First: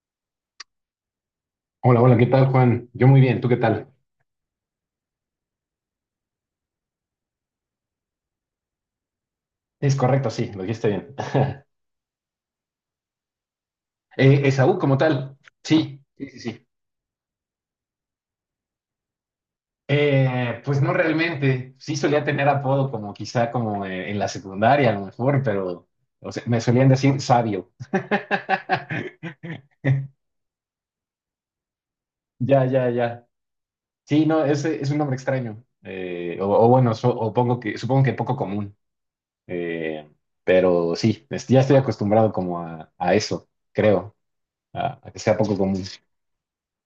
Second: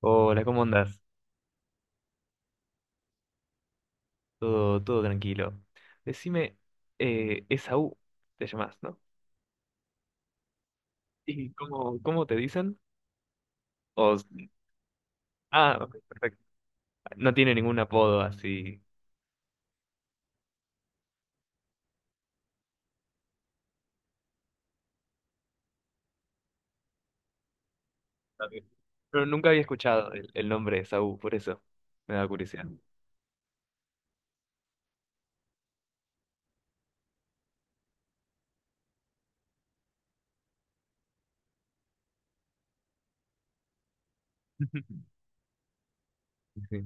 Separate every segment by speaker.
Speaker 1: Hola, ¿cómo andás?
Speaker 2: Hola, hola, ¿qué tal, Juan? Yo muy bien, ¿tú qué tal?
Speaker 1: Todo tranquilo. Decime, Esaú, te llamás, ¿no?
Speaker 2: Es correcto, sí, lo dijiste bien.
Speaker 1: ¿Y cómo te dicen? O
Speaker 2: Esaú, como tal,
Speaker 1: ah, ok,
Speaker 2: sí, sí, sí,
Speaker 1: perfecto.
Speaker 2: sí.
Speaker 1: No tiene ningún apodo así.
Speaker 2: Pues no realmente, sí solía tener apodo como quizá como en la secundaria a lo mejor, pero o sea, me solían decir sabio.
Speaker 1: Está bien. Pero nunca había escuchado el nombre de Esaú, por eso me da
Speaker 2: Ya,
Speaker 1: curiosidad.
Speaker 2: ya, ya. Sí, no, es un nombre extraño. O, o bueno, o pongo que, supongo que poco común. Eh, pero sí, ya estoy acostumbrado como a eso, creo, a que sea poco común.
Speaker 1: Sí.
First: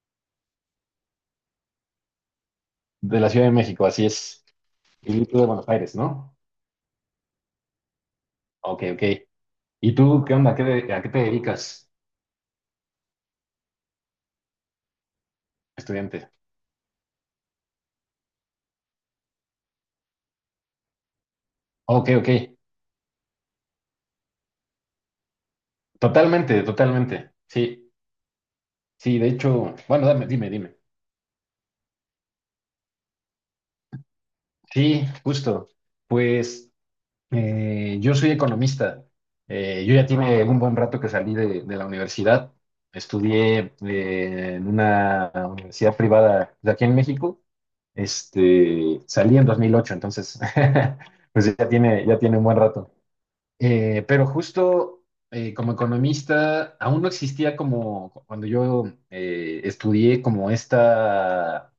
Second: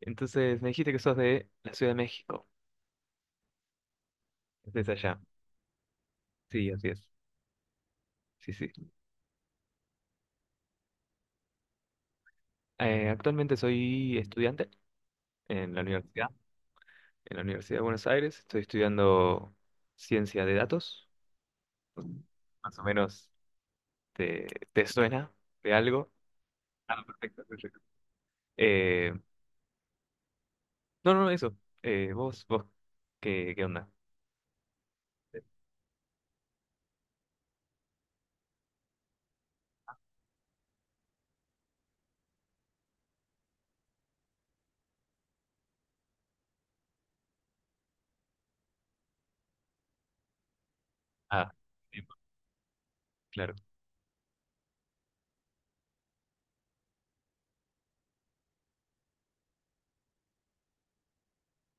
Speaker 1: Entonces, me dijiste que sos de la Ciudad de México,
Speaker 2: De la Ciudad de México, así es.
Speaker 1: desde allá.
Speaker 2: Y tú de Buenos Aires, ¿no?
Speaker 1: Sí, así es. Sí,
Speaker 2: Ok,
Speaker 1: sí.
Speaker 2: ok. ¿Y tú qué onda? ¿A qué te dedicas,
Speaker 1: Actualmente soy estudiante en la universidad,
Speaker 2: estudiante?
Speaker 1: en la Universidad de Buenos Aires. Estoy estudiando ciencia de datos. Pues,
Speaker 2: Ok, ok.
Speaker 1: más o menos, ¿te, te suena de algo?
Speaker 2: Totalmente,
Speaker 1: Ah,
Speaker 2: totalmente.
Speaker 1: perfecto, perfecto.
Speaker 2: Sí,
Speaker 1: Eh,
Speaker 2: sí, de hecho, bueno, dime, dime.
Speaker 1: no, no, eso. Vos, ¿qué, qué onda?
Speaker 2: Sí, justo. Pues yo soy economista. Yo ya tiene un buen rato que salí de la universidad. Estudié en una universidad privada de aquí en México. Este, salí en 2008, entonces
Speaker 1: Ah,
Speaker 2: pues
Speaker 1: sí,
Speaker 2: ya tiene un buen rato.
Speaker 1: claro.
Speaker 2: Pero justo como economista, aún no existía como cuando yo estudié como esta...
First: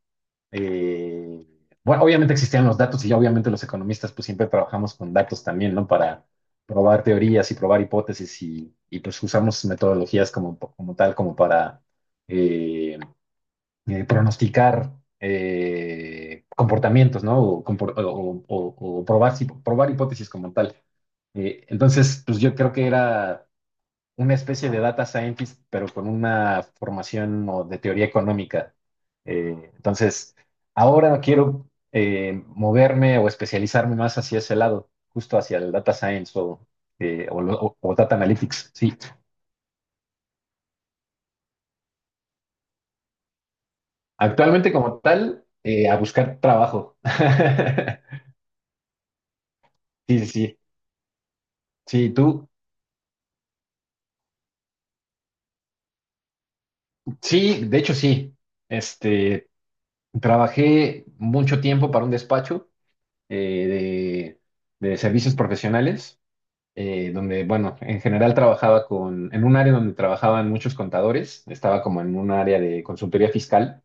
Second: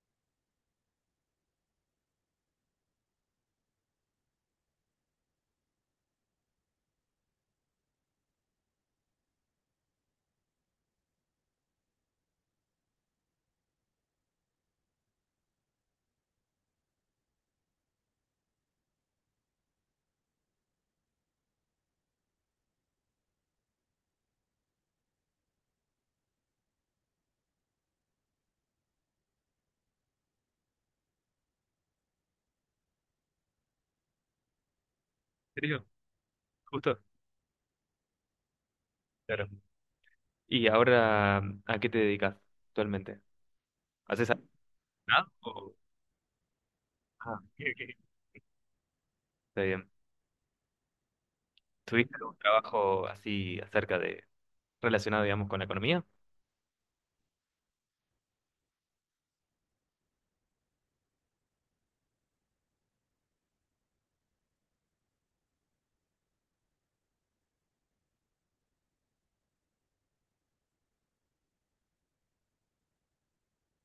Speaker 2: eh, bueno, obviamente existían los datos y ya obviamente los economistas pues siempre trabajamos con datos también, ¿no? Para probar teorías y probar hipótesis y pues usamos metodologías como, como tal, como para... eh, pronosticar comportamientos, ¿no? O, o probar, probar hipótesis como tal. Entonces, pues yo creo que era una especie de data scientist, pero con una formación o de teoría económica. Entonces, ahora quiero moverme o especializarme más hacia ese lado, justo hacia
Speaker 1: ¿En
Speaker 2: el
Speaker 1: serio?
Speaker 2: data science o,
Speaker 1: Justo.
Speaker 2: o data analytics, sí.
Speaker 1: Claro. ¿Y ahora a qué te dedicas actualmente? ¿Haces algo?
Speaker 2: Actualmente como
Speaker 1: ¿Nada?
Speaker 2: tal,
Speaker 1: O-
Speaker 2: a buscar trabajo.
Speaker 1: Ah, ok, ok. Está bien.
Speaker 2: Sí, sí, sí. Sí,
Speaker 1: ¿Tuviste algún
Speaker 2: tú,
Speaker 1: trabajo así acerca de, relacionado, digamos, con la economía?
Speaker 2: sí, de hecho sí. Este, trabajé mucho tiempo para un despacho eh, de servicios profesionales, donde, bueno, en general trabajaba con, en un área donde trabajaban muchos contadores, estaba como en un área de consultoría fiscal.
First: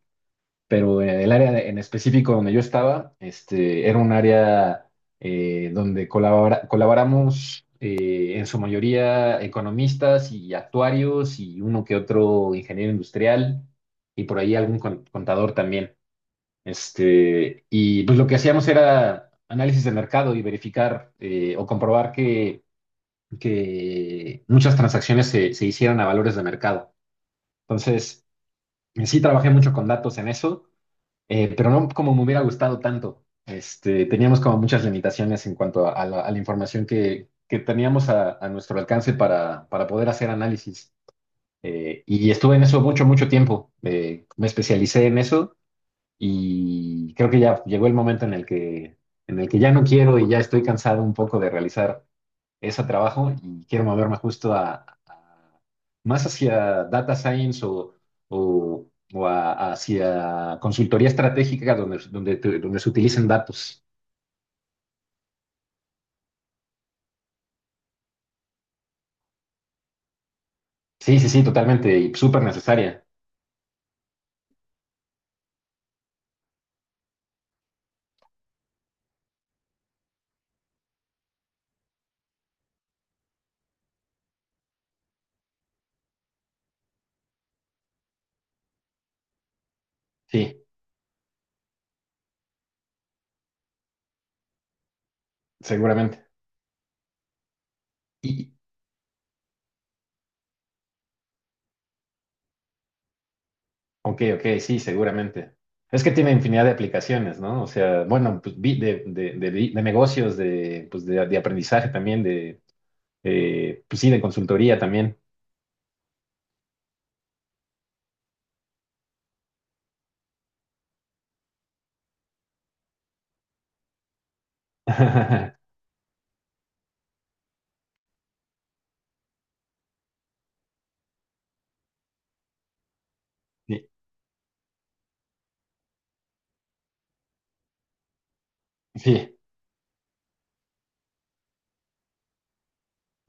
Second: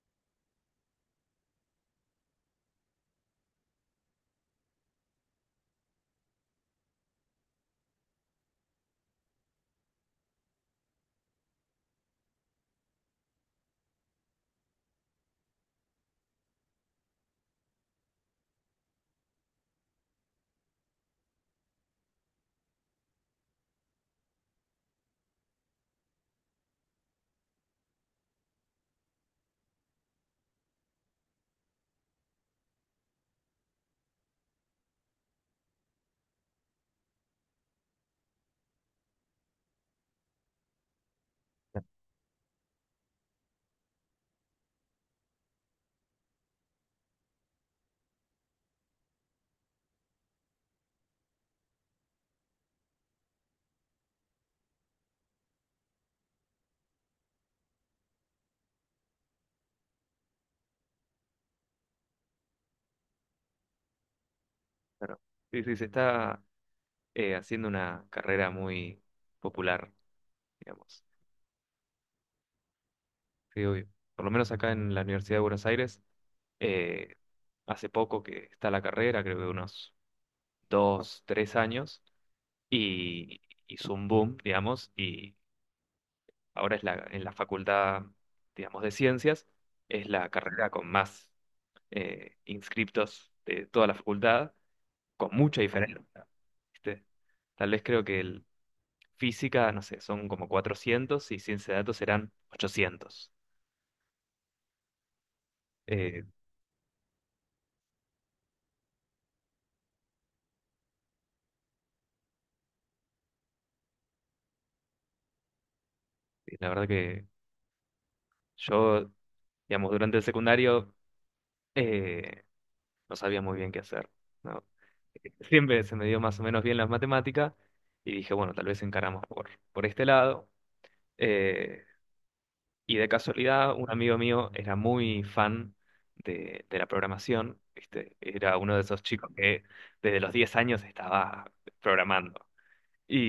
Speaker 2: Pero el en específico donde yo estaba, este, era un área donde colaboramos en su mayoría economistas y actuarios y uno que otro ingeniero industrial y por ahí algún contador también. Este, y pues lo que hacíamos era análisis de mercado y verificar o comprobar que muchas transacciones se hicieron a valores de mercado. Entonces, sí trabajé mucho con datos en eso pero no como me hubiera gustado tanto. Este, teníamos como muchas limitaciones en cuanto a la información que teníamos a nuestro alcance para poder hacer análisis. Y estuve en eso mucho, mucho tiempo. Me especialicé en eso y creo que ya llegó el momento en el que ya no quiero y ya estoy cansado un poco de realizar es a trabajo y quiero moverme justo más hacia data science o, o- hacia consultoría estratégica donde, donde, donde se utilicen datos.
Speaker 1: Claro. Sí, sí, se está haciendo una carrera muy popular, digamos.
Speaker 2: Sí, sí, sí, totalmente y súper necesaria.
Speaker 1: Sí, obvio. Por lo menos acá en la Universidad de Buenos Aires, eh, hace poco que está la carrera, creo que unos dos, tres años, y hizo un boom, digamos, y ahora es la, en la facultad, digamos, de ciencias, es la
Speaker 2: Sí,
Speaker 1: carrera con más inscriptos de toda la facultad, con mucha diferencia,
Speaker 2: seguramente.
Speaker 1: ¿viste? Tal vez creo que el
Speaker 2: Y,
Speaker 1: física, no sé, son como 400 y ciencia de datos serán 800.
Speaker 2: ok, ok, sí, seguramente. Es que
Speaker 1: Eh,
Speaker 2: tiene infinidad de aplicaciones, ¿no? O sea, bueno, pues, de negocios, de, pues, de aprendizaje también, de, pues sí, de consultoría también.
Speaker 1: y la verdad que yo, digamos, durante el secundario eh, no sabía muy bien qué hacer, ¿no? Siempre se me dio más o menos bien las matemáticas y dije, bueno, tal vez encaramos por este lado. Eh, y de casualidad,
Speaker 2: Sí,
Speaker 1: un amigo mío era muy fan de la programación, ¿viste? Era uno de esos chicos
Speaker 2: sí.
Speaker 1: que desde los 10 años estaba programando.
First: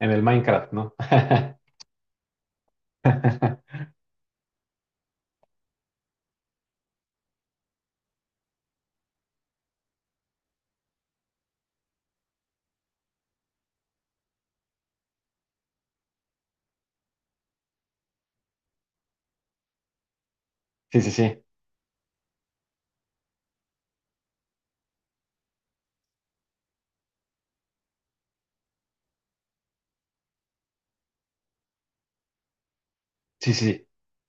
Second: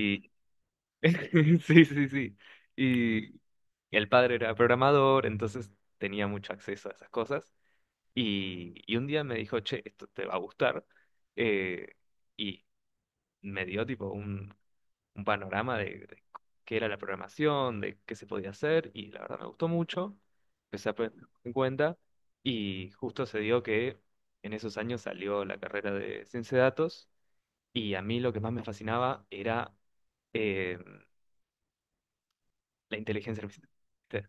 Speaker 2: En el Minecraft, ¿no?
Speaker 1: sí, sí, sí. Y el padre era programador, entonces tenía mucho acceso a esas cosas. Y un día me dijo, che, esto te va a gustar. eh, y me dio tipo un panorama de qué era la programación, de qué se podía hacer. Y la verdad me gustó mucho. Empecé a
Speaker 2: Sí, sí,
Speaker 1: poner
Speaker 2: sí,
Speaker 1: en cuenta. Y justo se dio que en esos años salió la carrera de ciencia de datos. Y a mí lo que más me fascinaba era eh, la inteligencia
Speaker 2: sí,
Speaker 1: artificial.
Speaker 2: sí.
Speaker 1: ¿Viste?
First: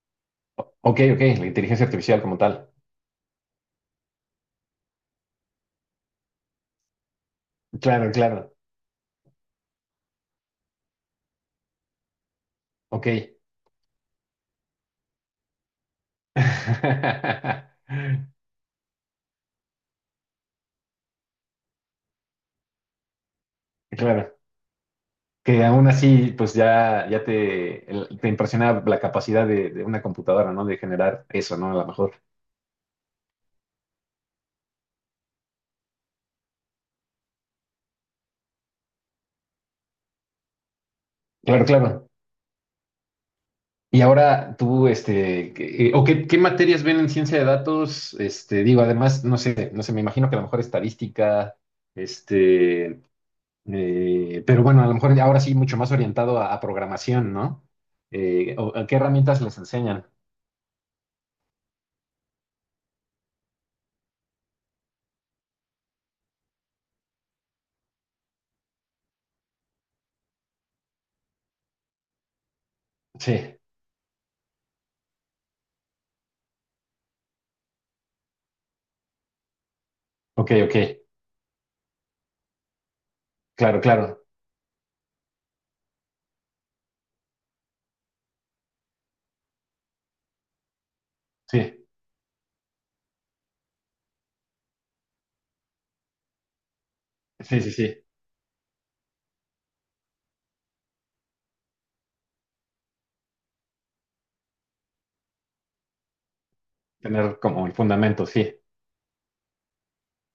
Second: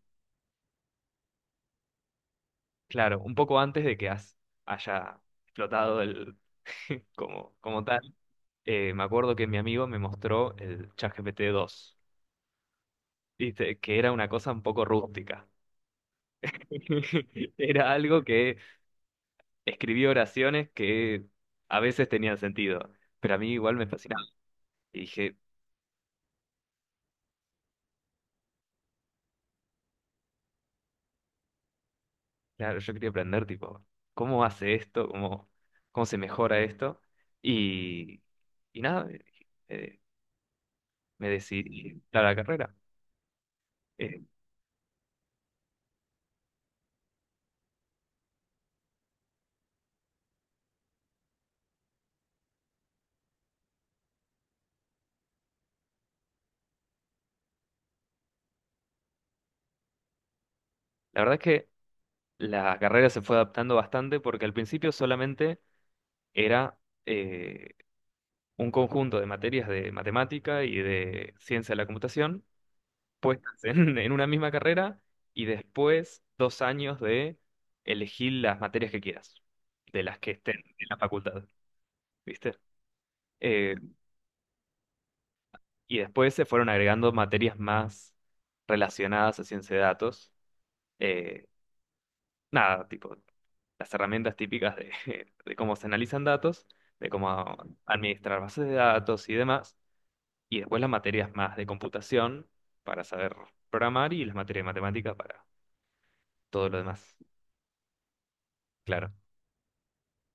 Speaker 2: Ok, ok, la inteligencia artificial como tal.
Speaker 1: Claro, un poco antes de que haya explotado el, como
Speaker 2: Claro,
Speaker 1: tal.
Speaker 2: claro,
Speaker 1: Me acuerdo que mi amigo me mostró el ChatGPT 2,
Speaker 2: ok.
Speaker 1: ¿viste? Que era una cosa un poco rústica. Era algo que escribía oraciones que a veces tenían sentido, pero a mí igual me fascinaba.
Speaker 2: Claro,
Speaker 1: Y dije,
Speaker 2: que aún así, pues ya, te impresiona la capacidad de una computadora, ¿no? De generar eso, ¿no? A lo mejor.
Speaker 1: claro, yo quería aprender, tipo, ¿cómo hace esto? Cómo se mejora esto? Y, y nada, eh, me
Speaker 2: Claro,
Speaker 1: decidí
Speaker 2: claro.
Speaker 1: a la carrera.
Speaker 2: Y
Speaker 1: Eh,
Speaker 2: ahora tú, este, qué materias ven en ciencia de datos, este, digo, además, no sé, no sé, me imagino que a lo mejor estadística, este. Pero bueno, a lo mejor ahora sí mucho más orientado a programación, ¿no? ¿A qué herramientas les enseñan?
Speaker 1: la verdad es que la carrera se fue adaptando bastante porque al principio solamente era... eh, un conjunto de materias de matemática y de ciencia de la computación puestas
Speaker 2: Sí,
Speaker 1: en una misma carrera y después dos años de elegir las materias que quieras, de las que
Speaker 2: ok,
Speaker 1: estén
Speaker 2: ok,
Speaker 1: en la facultad, ¿viste? Eh,
Speaker 2: claro, claro,
Speaker 1: y después se fueron agregando materias más relacionadas a ciencia de datos. eh,
Speaker 2: sí,
Speaker 1: Nada, tipo las herramientas típicas de, de cómo se analizan datos, de cómo
Speaker 2: sí, sí, sí,
Speaker 1: administrar bases de datos y demás. Y después las materias más de computación para saber programar y las materias de matemática para todo lo demás.
Speaker 2: tener como el fundamento, sí.
Speaker 1: Claro.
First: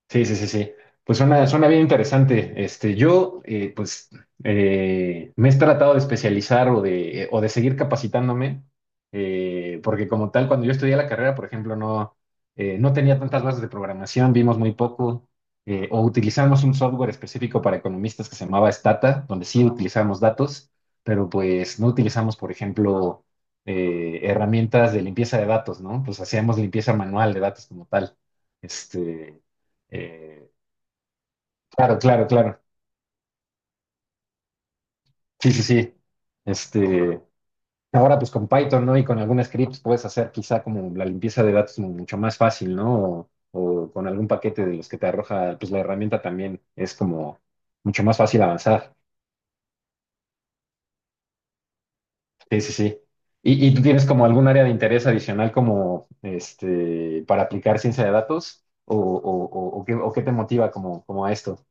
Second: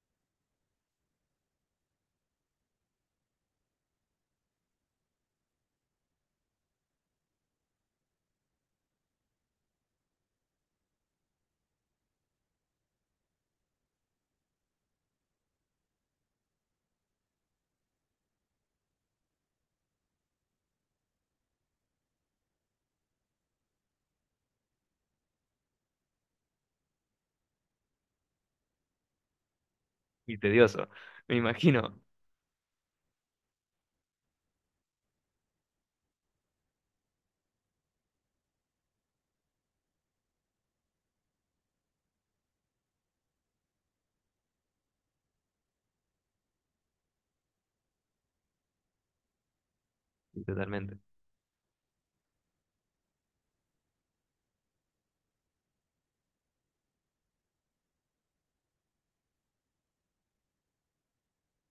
Speaker 2: Sí, sí, sí, sí. Pues suena, suena bien interesante. Este, yo, pues, me he tratado de especializar o de seguir capacitándome, porque como tal, cuando yo estudié la carrera, por ejemplo, no, no tenía tantas bases de programación, vimos muy poco, o utilizamos un software específico para economistas que se llamaba Stata, donde sí utilizamos datos, pero pues no utilizamos, por ejemplo, herramientas de limpieza de datos, ¿no? Pues hacíamos limpieza manual de datos como tal. Este,
Speaker 1: Y
Speaker 2: eh,
Speaker 1: tedioso, me
Speaker 2: Claro,
Speaker 1: imagino.
Speaker 2: claro, claro. Sí, sí, sí. Este, ahora pues con Python, ¿no? Y con algún scripts puedes hacer quizá como la limpieza de datos mucho más fácil, ¿no? O con algún paquete de los que te arroja, pues la herramienta también es como mucho más fácil avanzar.
Speaker 1: Sí, totalmente.
Speaker 2: Sí, sí, sí. ¿Y tú tienes como algún área de interés adicional como este para aplicar ciencia de datos? O, o qué te motiva como, como a esto?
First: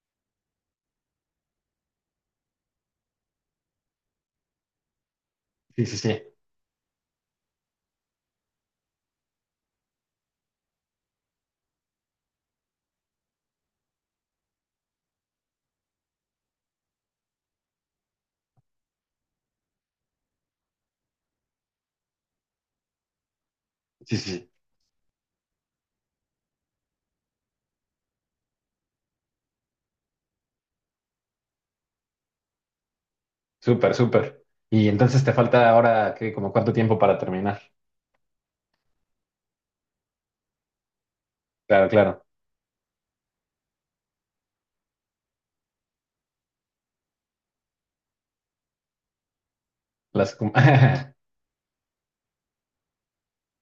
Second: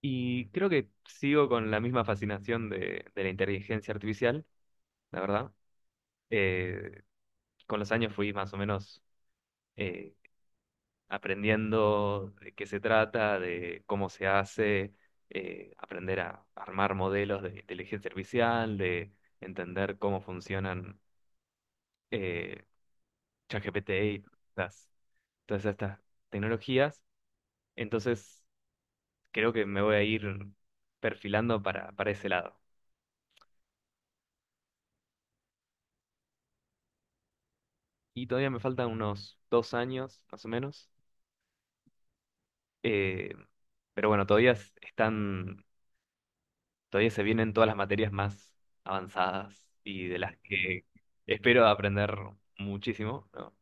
Speaker 1: Y creo que sigo con la misma fascinación de la inteligencia artificial, la verdad.
Speaker 2: Sí, sí, sí.
Speaker 1: Eh, con los años fui más o menos eh, aprendiendo de qué se trata, de cómo se hace, aprender a armar modelos de inteligencia artificial, de entender cómo funcionan. eh, ChatGPT
Speaker 2: Sí,
Speaker 1: y
Speaker 2: sí, sí.
Speaker 1: las, todas estas tecnologías. Entonces, creo que me voy a ir perfilando para ese lado.
Speaker 2: Súper, súper. Y entonces te falta ahora, ¿qué? ¿Como cuánto tiempo para terminar?
Speaker 1: Y todavía me faltan unos dos años, más o menos.
Speaker 2: Claro, claro.
Speaker 1: Eh, pero bueno, están, todavía se vienen todas las materias más avanzadas y de
Speaker 2: Las...
Speaker 1: las que espero aprender muchísimo, ¿no?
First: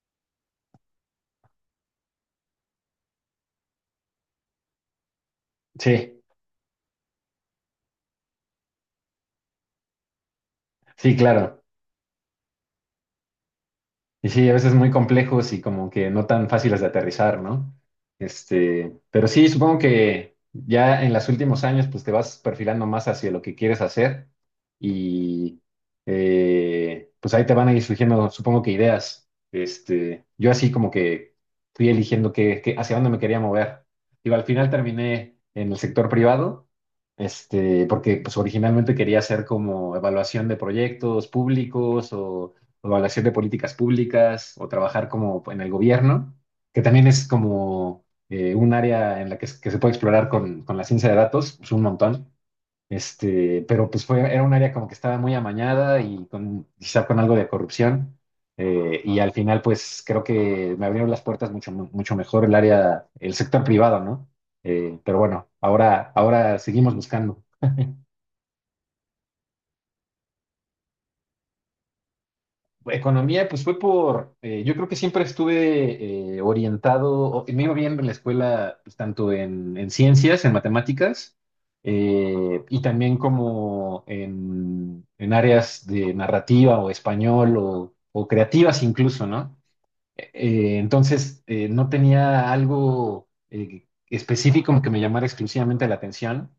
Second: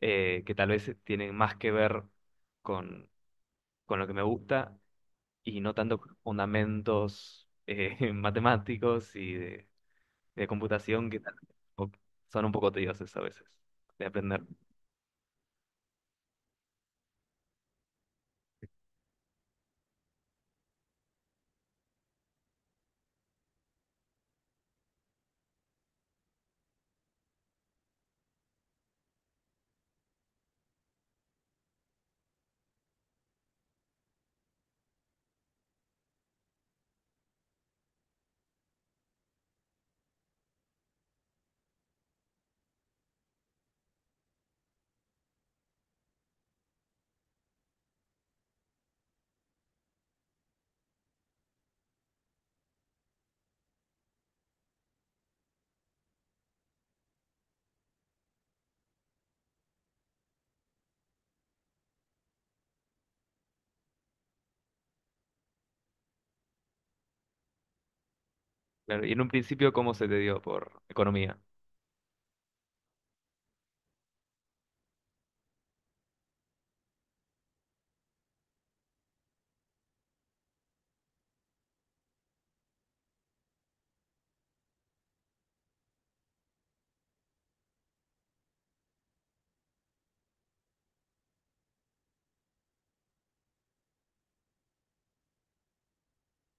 Speaker 1: Que tal vez tienen más que ver con, con lo que me gusta y no tanto
Speaker 2: Sí,
Speaker 1: fundamentos matemáticos y de computación
Speaker 2: sí,
Speaker 1: que
Speaker 2: claro.
Speaker 1: o- son un poco tediosos a veces de
Speaker 2: Y
Speaker 1: aprender.
Speaker 2: sí, a veces muy complejos y como que no tan fáciles de aterrizar, ¿no? Este, pero sí, supongo que ya en los últimos años pues te vas perfilando más hacia lo que quieres hacer y pues ahí te van a ir surgiendo, supongo que ideas. Este, yo así como que fui eligiendo hacia dónde me quería mover. Digo, al final terminé en el sector privado, este, porque pues originalmente quería hacer como evaluación de proyectos públicos o evaluación de políticas públicas o trabajar como en el gobierno, que también es como un área en la que, que se puede explorar con la ciencia de datos, pues un montón. Este, pero pues fue, era un área como que estaba muy amañada y con, quizá con algo de corrupción. Y al final, pues creo que me abrieron las puertas mucho, mucho mejor el área, el sector privado, ¿no? Pero bueno, ahora, ahora seguimos buscando.
Speaker 1: Claro, y en un principio, ¿cómo se te dio por economía?
Speaker 2: Economía, pues fue por, yo creo que siempre estuve orientado, me iba bien en la escuela, pues, tanto en ciencias, en matemáticas, y también como en áreas de narrativa o español o creativas incluso, ¿no? Entonces, no tenía algo específico que me llamara exclusivamente la atención.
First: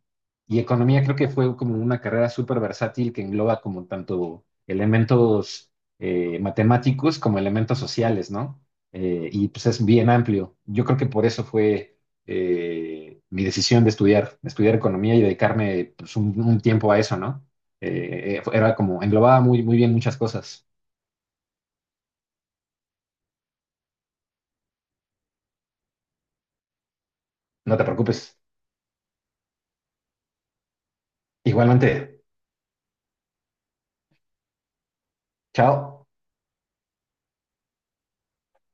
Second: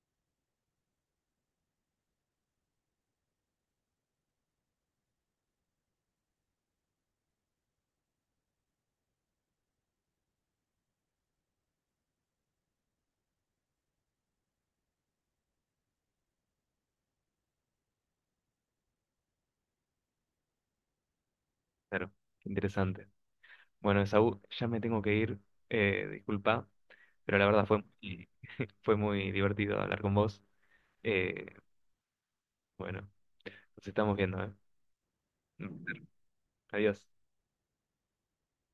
Speaker 2: Y economía creo que fue como una carrera súper versátil que engloba como tanto elementos matemáticos como elementos sociales, ¿no? Y pues es bien amplio. Yo creo que por eso fue mi decisión de estudiar economía y dedicarme pues, un tiempo a eso, ¿no? Era como, englobaba muy, muy bien muchas cosas.
Speaker 1: Claro, interesante. Bueno, Esaú, ya me tengo que ir, disculpa, pero la verdad
Speaker 2: No te preocupes.
Speaker 1: fue muy divertido hablar con vos. Eh,
Speaker 2: Igualmente,
Speaker 1: bueno, nos estamos viendo, ¿eh? Un
Speaker 2: chao.
Speaker 1: placer. Adiós.